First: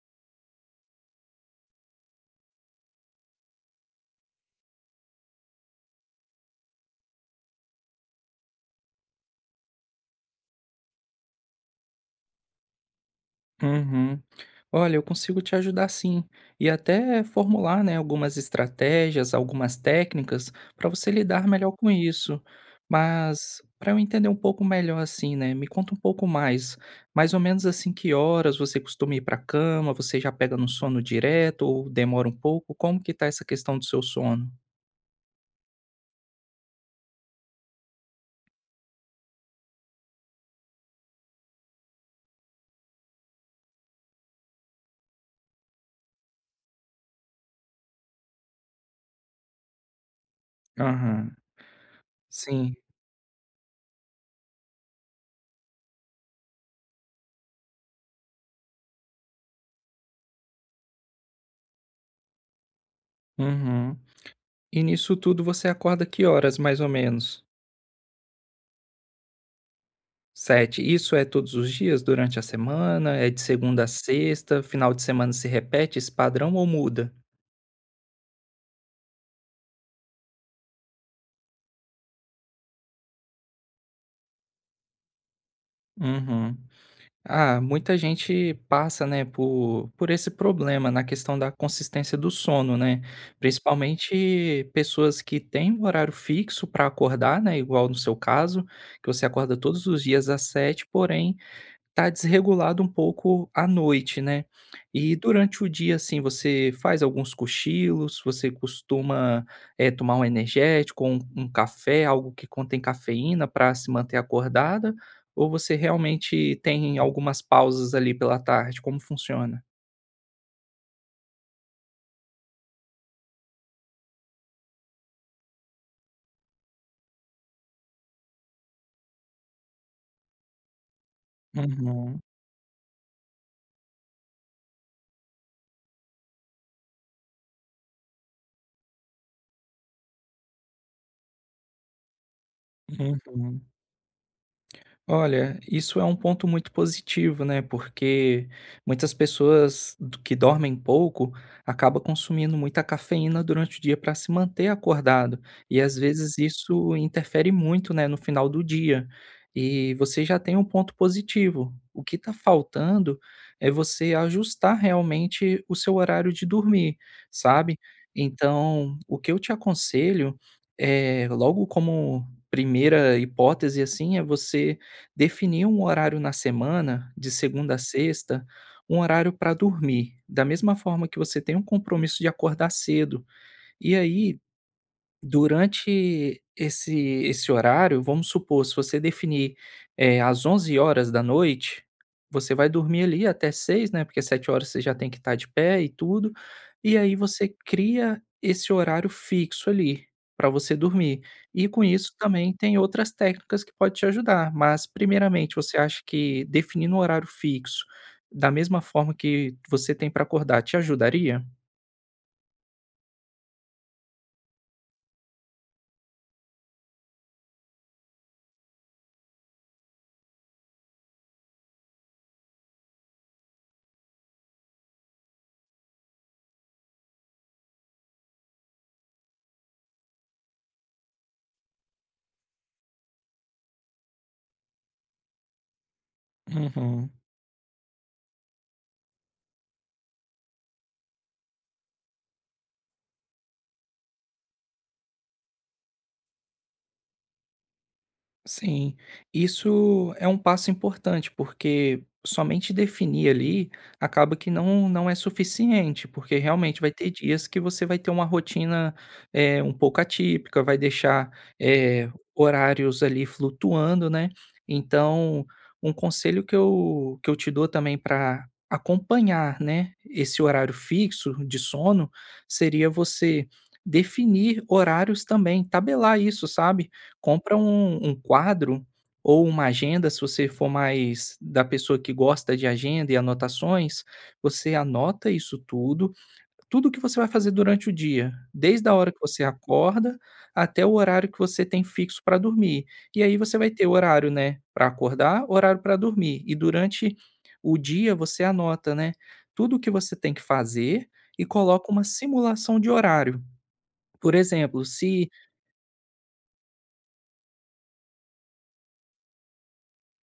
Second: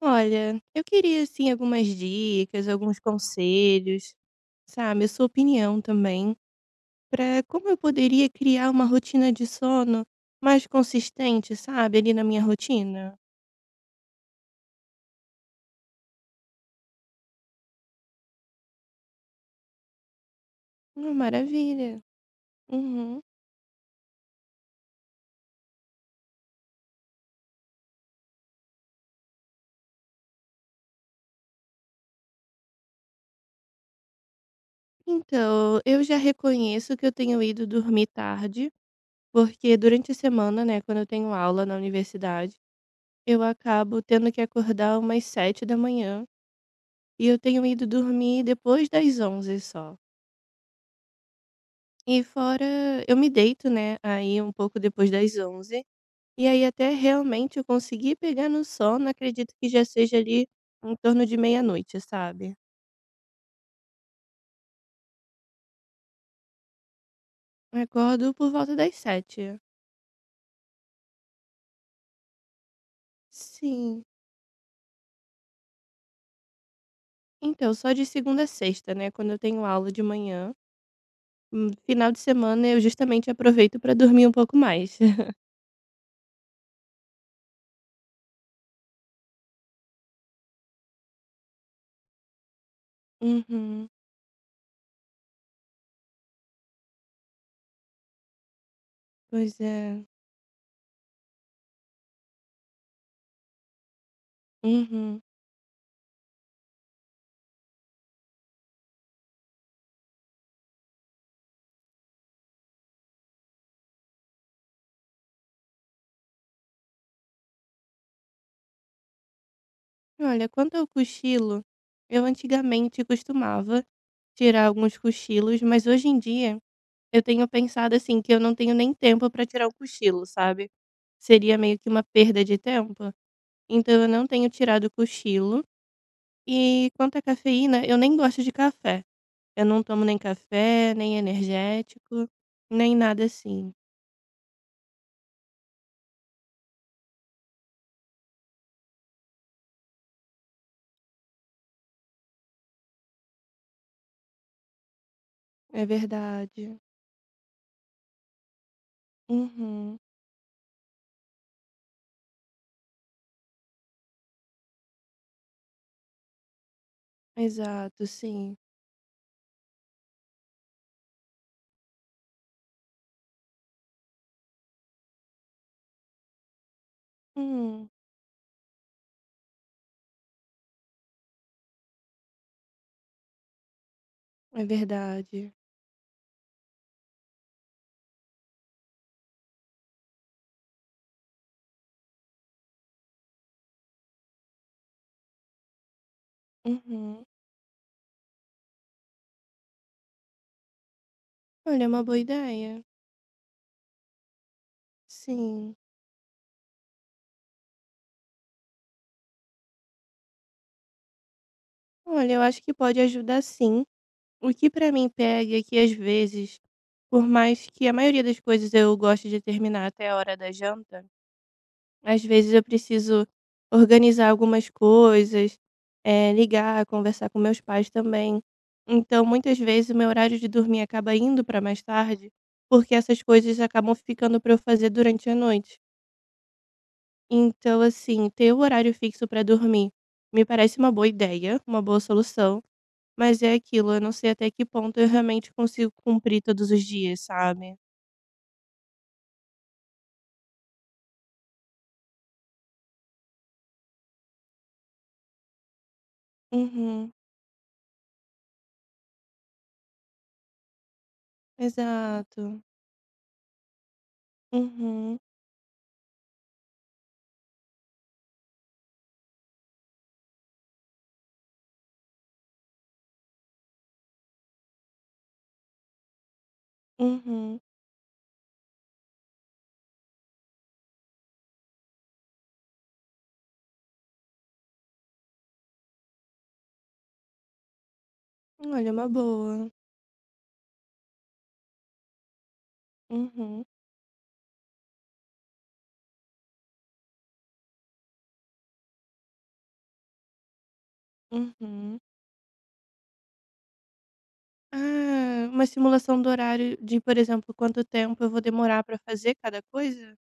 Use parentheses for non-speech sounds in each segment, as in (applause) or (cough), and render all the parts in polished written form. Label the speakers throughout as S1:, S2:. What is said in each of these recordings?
S1: Olha, eu queria assim algumas dicas, alguns conselhos, sabe, a sua opinião também, para como eu poderia criar uma rotina de sono mais consistente, sabe, ali na minha rotina.
S2: Uhum. Olha, eu consigo te ajudar sim, e até formular, né, algumas estratégias, algumas técnicas para você
S1: Uma
S2: lidar melhor com
S1: maravilha.
S2: isso.
S1: Uhum.
S2: Mas para eu entender um pouco melhor assim, né, me conta um pouco mais, mais ou menos assim, que horas você costuma ir para cama? Você já pega no sono direto ou demora um pouco? Como que tá essa questão do seu sono?
S1: Então, eu já reconheço que eu tenho ido dormir tarde, porque durante a semana, né, quando eu tenho aula na universidade, eu acabo tendo que acordar umas 7 da manhã e eu tenho ido dormir depois das 11 só.
S2: Aham,
S1: E fora
S2: sim.
S1: eu me deito, né, aí um pouco depois das 11 e aí até realmente eu conseguir pegar no sono, acredito que já seja ali em torno de meia-noite, sabe.
S2: Uhum. E nisso tudo você acorda que horas, mais ou menos?
S1: Acordo por volta das 7.
S2: Sete. Isso é todos os dias durante a semana? É de segunda a
S1: Sim.
S2: sexta? Final de semana se repete esse padrão ou muda?
S1: Então, só de segunda a sexta, né, quando eu tenho aula de manhã. Final de semana eu justamente aproveito para dormir um pouco mais. (laughs)
S2: Uhum. Ah, muita gente passa, né, por esse problema na questão da consistência do sono, né?
S1: Uhum.
S2: Principalmente pessoas que têm um horário fixo para acordar, né? Igual no seu caso, que você acorda
S1: Pois
S2: todos os
S1: é.
S2: dias às 7, porém tá desregulado um pouco à noite, né. E
S1: Uhum.
S2: durante o dia, assim, você faz alguns cochilos, você costuma, tomar um energético um café, algo que contém cafeína para se manter acordada, ou você realmente tem algumas pausas ali pela tarde, como funciona?
S1: Olha, quanto ao cochilo, eu antigamente costumava tirar alguns cochilos, mas hoje em dia eu tenho pensado, assim, que eu não tenho nem tempo para tirar o cochilo, sabe. Seria meio que uma
S2: Uhum,
S1: perda de tempo, então eu não tenho tirado o cochilo. E quanto à cafeína, eu nem gosto de café. Eu não tomo nem café, nem energético, nem nada
S2: uhum.
S1: assim.
S2: Olha, isso é um ponto muito positivo, né? Porque muitas pessoas que dormem pouco acabam consumindo muita cafeína durante o dia para se manter acordado. E
S1: É
S2: às vezes
S1: verdade.
S2: isso interfere muito, né, no final do dia. E
S1: Uhum.
S2: você já tem um ponto positivo. O que está faltando é você ajustar realmente o seu horário de dormir, sabe?
S1: Exato, sim.
S2: Então, o que eu te aconselho é, logo como primeira hipótese, assim, é você definir um horário na semana, de segunda a
S1: Hum,
S2: sexta, um horário para dormir, da mesma forma que você tem um compromisso de acordar cedo. E aí,
S1: é verdade.
S2: durante esse horário, vamos supor, se você definir, às 11 horas da noite, você vai dormir ali até seis, né, porque 7 horas você já tem que estar de pé e tudo, e aí
S1: Uhum.
S2: você cria esse horário fixo ali, para você dormir. E com
S1: Olha, é uma
S2: isso
S1: boa
S2: também tem
S1: ideia.
S2: outras técnicas que pode te ajudar, mas primeiramente
S1: Sim.
S2: você acha que definindo um horário fixo, da mesma forma que você tem para acordar, te ajudaria?
S1: Olha, eu acho que pode ajudar sim. O que pra mim pega é que às vezes, por mais que a maioria das coisas eu goste de terminar até a hora da janta, às vezes eu preciso organizar algumas coisas, ligar, conversar com meus pais também. Então, muitas vezes o meu horário de dormir acaba indo pra mais tarde, porque essas coisas acabam ficando pra eu fazer durante a noite.
S2: Uhum.
S1: Então, assim, ter o horário fixo pra dormir me parece uma boa ideia, uma boa solução. Mas é aquilo, eu não sei até que ponto eu realmente consigo cumprir todos os dias, sabe?
S2: Sim, isso é um passo importante, porque somente definir ali acaba que não, não é suficiente, porque realmente vai ter
S1: Uhum,
S2: dias que você vai ter uma rotina é, um pouco atípica, vai deixar é,
S1: exato.
S2: horários ali flutuando, né?
S1: Uhum,
S2: Então, um conselho que eu te dou também para acompanhar, né, esse horário fixo de sono seria você definir horários também, tabelar isso, sabe? Compra
S1: uhum.
S2: um quadro ou uma agenda, se você for mais da pessoa que gosta de agenda e anotações, você anota isso tudo, tudo que você vai fazer durante o dia, desde
S1: Olha,
S2: a
S1: uma
S2: hora que você
S1: boa.
S2: acorda até o horário que você tem fixo para dormir. E aí você
S1: Uhum,
S2: vai ter horário, né, para acordar, horário para dormir e durante o dia você anota, né, tudo o que você tem que fazer e coloca
S1: uhum.
S2: uma simulação de horário. Por exemplo, se...
S1: Ah, uma simulação do horário de, por exemplo, quanto tempo eu vou demorar pra fazer cada coisa?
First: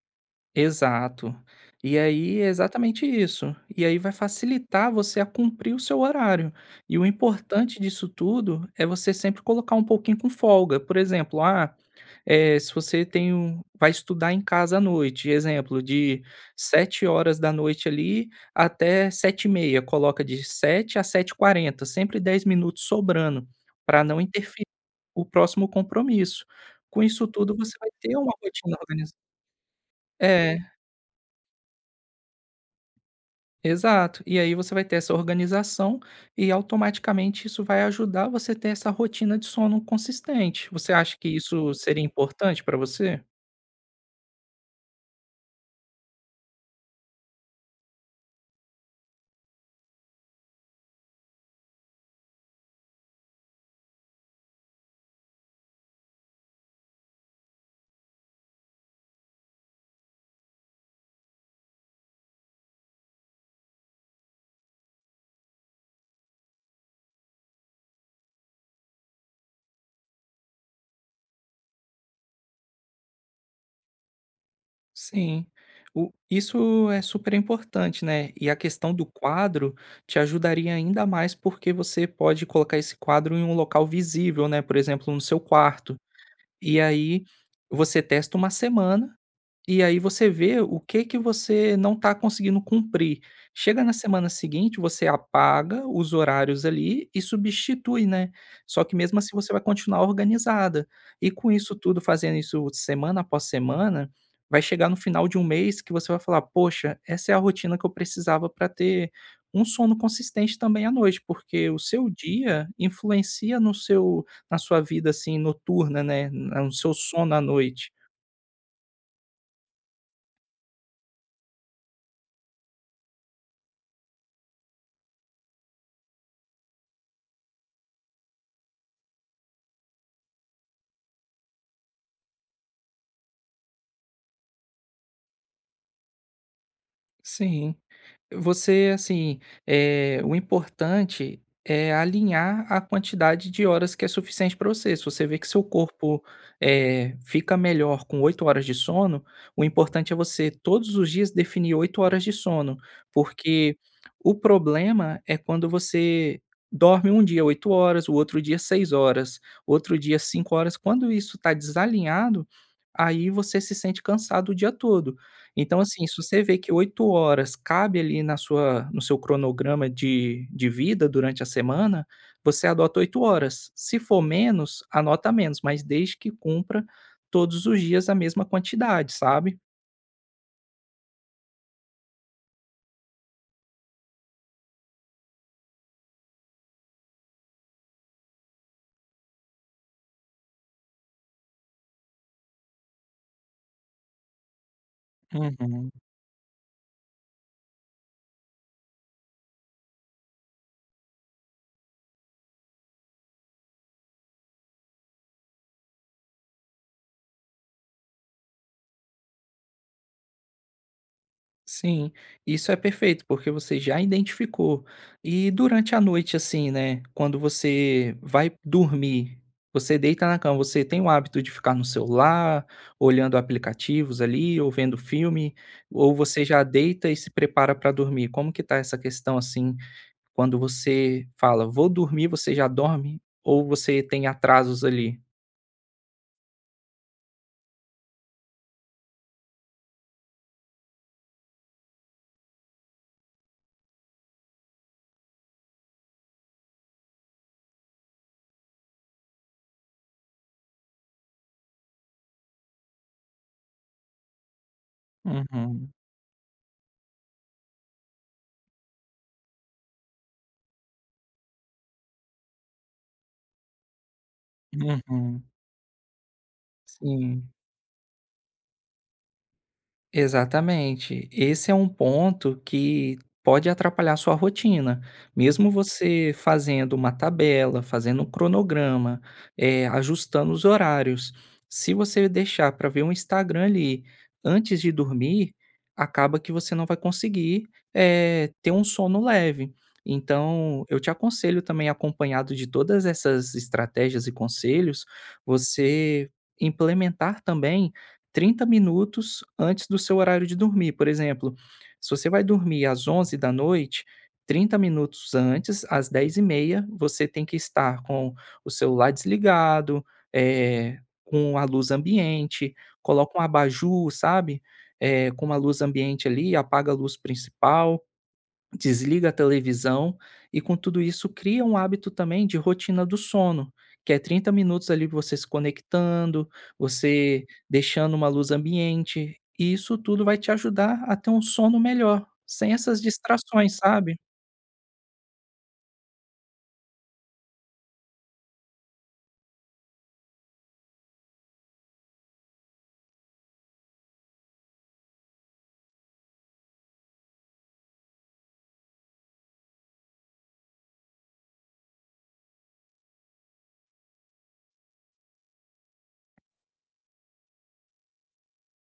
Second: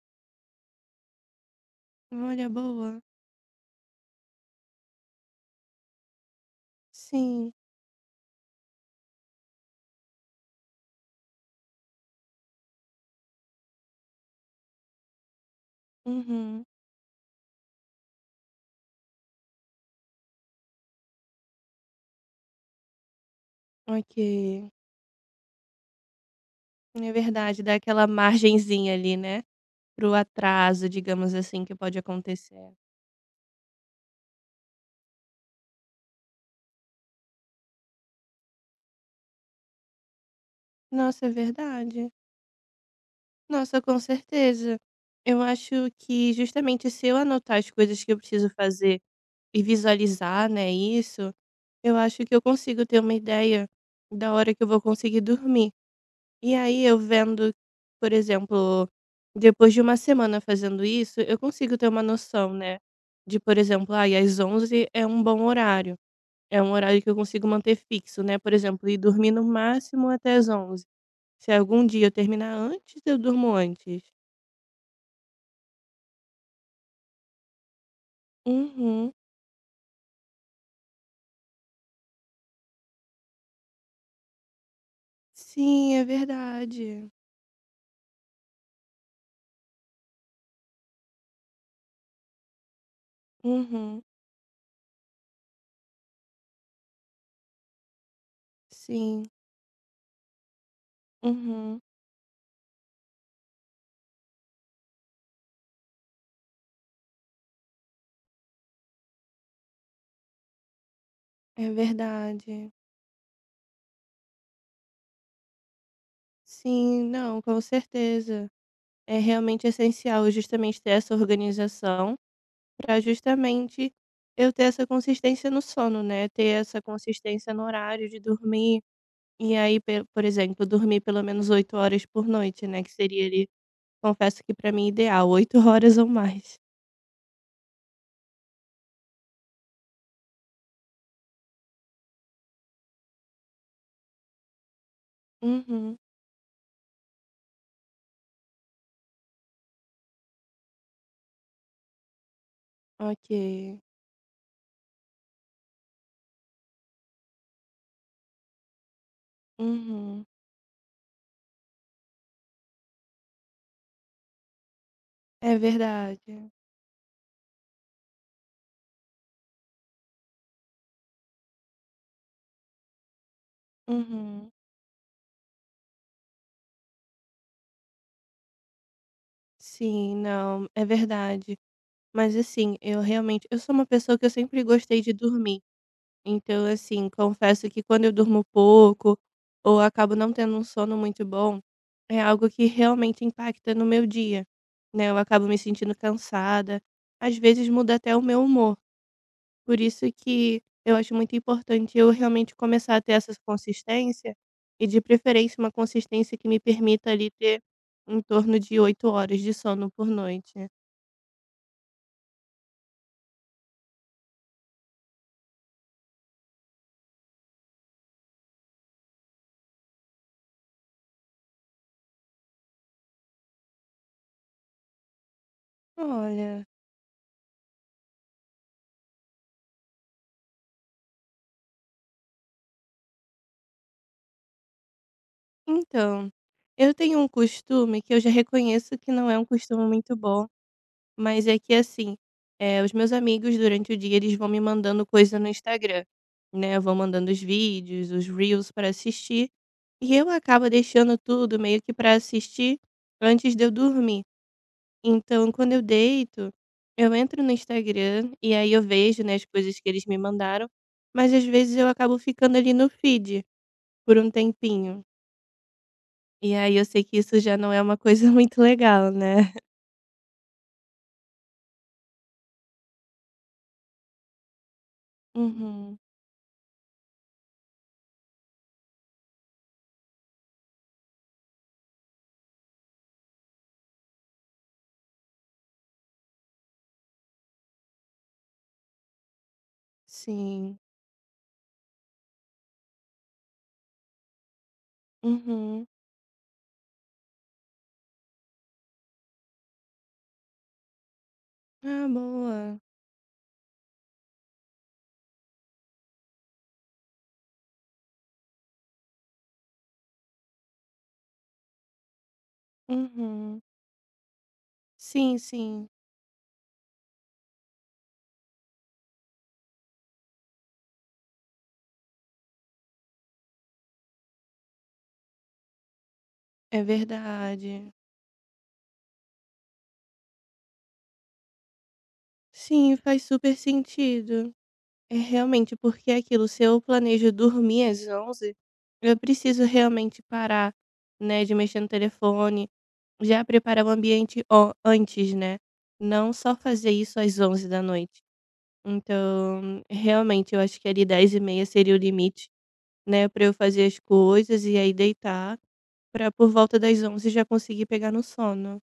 S2: Exato. E aí é
S1: Olha, boa.
S2: exatamente isso. E aí vai facilitar você a cumprir o seu horário. E o
S1: Sim.
S2: importante disso tudo é você sempre colocar um pouquinho com folga. Por exemplo, se você tem um vai estudar em casa à noite, exemplo, de
S1: Uhum.
S2: 7 horas da noite ali até 7h30, coloca de sete a sete h 40 sempre 10 minutos sobrando, para
S1: Ok.
S2: não interferir o próximo compromisso. Com
S1: É
S2: isso tudo,
S1: verdade,
S2: você
S1: dá
S2: vai
S1: aquela
S2: ter uma rotina
S1: margenzinha ali,
S2: organizada.
S1: né? Pro
S2: É.
S1: atraso, digamos assim, que pode acontecer.
S2: Exato. E aí você vai ter essa organização e automaticamente isso vai ajudar você a ter essa rotina de sono consistente. Você acha
S1: Nossa,
S2: que
S1: é
S2: isso seria
S1: verdade.
S2: importante para você?
S1: Nossa, com certeza. Eu acho que justamente se eu anotar as coisas que eu preciso fazer e visualizar, né, isso, eu acho que eu consigo ter uma ideia da hora que eu vou conseguir dormir. E aí eu vendo, por exemplo, depois de uma semana fazendo isso, eu consigo ter uma noção, né, de, por exemplo, ai, às 11 é um bom horário. É um horário que eu consigo manter fixo, né? Por exemplo, ir dormir no máximo até às 11. Se algum dia eu terminar antes, eu durmo antes.
S2: Sim. Isso é super importante, né? E a questão do
S1: Uhum.
S2: quadro te ajudaria ainda mais porque você pode colocar esse quadro em um local visível, né? Por exemplo, no seu
S1: Sim,
S2: quarto.
S1: é
S2: E
S1: verdade.
S2: aí você testa uma semana e aí você vê o que que você não está conseguindo cumprir. Chega na
S1: Uhum.
S2: semana seguinte, você apaga os horários ali e substitui, né. Só que mesmo
S1: Sim.
S2: assim você vai continuar organizada. E com isso
S1: Uhum.
S2: tudo, fazendo isso semana após semana, vai chegar no final de um mês que você vai falar: "Poxa, essa é a rotina que eu precisava para ter um sono consistente também à noite",
S1: É
S2: porque o seu dia
S1: verdade.
S2: influencia no seu na sua vida, assim, noturna, né, no seu
S1: Sim,
S2: sono
S1: não,
S2: à
S1: com
S2: noite.
S1: certeza. É realmente essencial justamente ter essa organização para justamente eu ter essa consistência no sono, né? Ter essa consistência no horário de dormir. E aí, por exemplo, dormir pelo menos 8 horas por noite, né? Que seria ali, confesso que para mim ideal, 8 horas ou mais.
S2: Sim. Você, assim, o importante é alinhar a quantidade de horas que é suficiente para você. Se você vê que seu
S1: Uhum.
S2: corpo, fica melhor com 8 horas de sono, o importante é você todos os dias definir 8 horas de sono, porque
S1: Ok.
S2: o problema é quando você dorme um dia 8 horas, o outro dia 6 horas, outro dia
S1: Uhum.
S2: 5 horas. Quando isso está desalinhado, aí você se sente cansado o dia todo.
S1: É
S2: Então, assim, se
S1: verdade.
S2: você vê que 8 horas cabe ali na sua no seu cronograma de vida durante a semana, você adota 8 horas. Se for
S1: Uhum.
S2: menos, anota menos, mas desde que cumpra todos os dias a mesma quantidade, sabe?
S1: Sim, não, é verdade. Mas assim, eu realmente eu sou uma pessoa que eu sempre gostei de dormir. Então, assim, confesso que quando eu durmo pouco ou acabo não tendo um sono muito bom, é algo que realmente impacta no meu dia, né? Eu acabo me
S2: Uhum.
S1: sentindo cansada, às vezes muda até o meu humor. Por isso que eu acho muito importante eu realmente começar a ter essa consistência e, de preferência, uma consistência que me permita ali ter em torno de 8 horas de sono por noite.
S2: Sim, isso é perfeito, porque você já identificou. E durante a noite, assim, né? Quando você vai dormir, você deita na cama, você tem o hábito de ficar no celular, olhando aplicativos ali, ou vendo filme, ou você já
S1: Olha,
S2: deita e se prepara para dormir? Como que tá essa questão assim? Quando você fala, vou dormir, você já dorme? Ou você tem atrasos ali?
S1: então, eu tenho um costume que eu já reconheço que não é um costume muito bom. Mas é que assim, os meus amigos durante o dia eles vão me mandando coisa no Instagram, né, vão mandando os vídeos, os reels para assistir, e eu acabo deixando tudo meio que para assistir antes de eu dormir. Então quando eu
S2: Uhum,
S1: deito, eu entro no Instagram e aí eu vejo, né, as coisas que eles me mandaram, mas às vezes eu acabo ficando ali no feed por um tempinho.
S2: uhum,
S1: E aí eu sei que isso
S2: sim.
S1: já não é uma coisa (laughs) muito legal, né.
S2: Exatamente. Esse é um ponto que pode atrapalhar sua rotina. Mesmo
S1: Uhum.
S2: você fazendo uma tabela, fazendo um cronograma, ajustando os horários, se você deixar para ver um Instagram ali antes de dormir, acaba que você não vai conseguir, ter um sono leve.
S1: Sim.
S2: Então, eu te aconselho também, acompanhado de todas essas estratégias e conselhos,
S1: Uhum.
S2: você implementar também 30 minutos antes do seu horário de dormir. Por exemplo,
S1: Ah,
S2: se você vai
S1: boa.
S2: dormir às 11 da noite, 30 minutos antes, às 10h30, você tem que estar com o celular desligado, eh, com a luz ambiente, coloca um
S1: Uhum.
S2: abajur, sabe,
S1: Sim,
S2: com uma luz
S1: sim,
S2: ambiente ali, apaga a luz principal, desliga a televisão e com tudo isso cria um hábito também de rotina do sono, que é 30 minutos ali você se conectando,
S1: é
S2: você
S1: verdade.
S2: deixando uma luz ambiente, e isso tudo vai te ajudar a ter um sono melhor, sem
S1: Sim,
S2: essas
S1: faz super
S2: distrações, sabe?
S1: sentido. É realmente porque é aquilo, se eu planejo dormir às 11, eu preciso realmente parar, né, de mexer no telefone, já preparar o ambiente ó, antes, né? Não só fazer isso às 11 da noite. Então, realmente, eu acho que ali 10:30 seria o limite, né, pra eu fazer as coisas e aí deitar, pra por volta das 11 já conseguir pegar no sono.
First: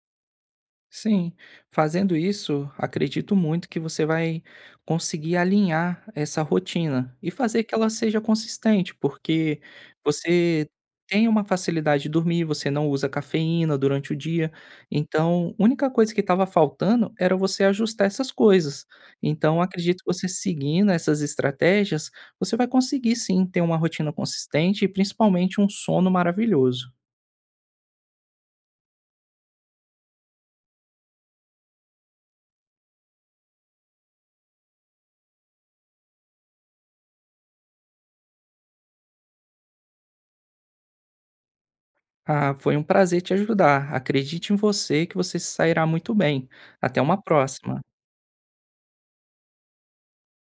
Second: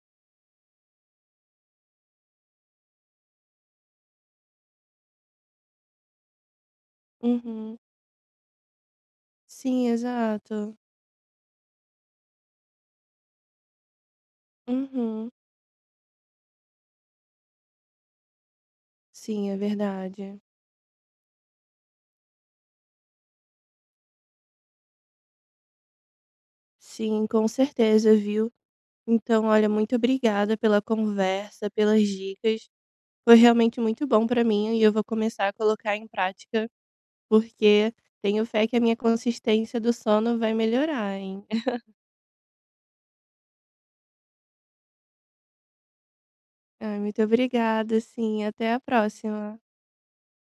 S2: Sim, fazendo isso, acredito muito que você vai conseguir alinhar essa rotina e fazer que
S1: Uhum.
S2: ela seja consistente, porque
S1: Sim,
S2: você
S1: exato.
S2: tem uma facilidade de dormir, você não usa cafeína durante o dia.
S1: Uhum.
S2: Então, a única coisa que estava faltando era você ajustar essas coisas.
S1: Sim, é
S2: Então, acredito que você
S1: verdade.
S2: seguindo essas estratégias, você vai conseguir sim ter uma rotina consistente e principalmente um sono maravilhoso.
S1: Sim, com certeza, viu. Então, olha, muito obrigada pela conversa, pelas dicas. Foi realmente muito bom pra mim e eu vou começar a colocar em prática, porque tenho fé que a minha consistência do sono vai melhorar, hein. (laughs)
S2: Ah, foi um prazer te ajudar. Acredite em você que você se sairá muito bem.
S1: Ai,
S2: Até
S1: muito
S2: uma próxima.
S1: obrigada, sim. Até a próxima.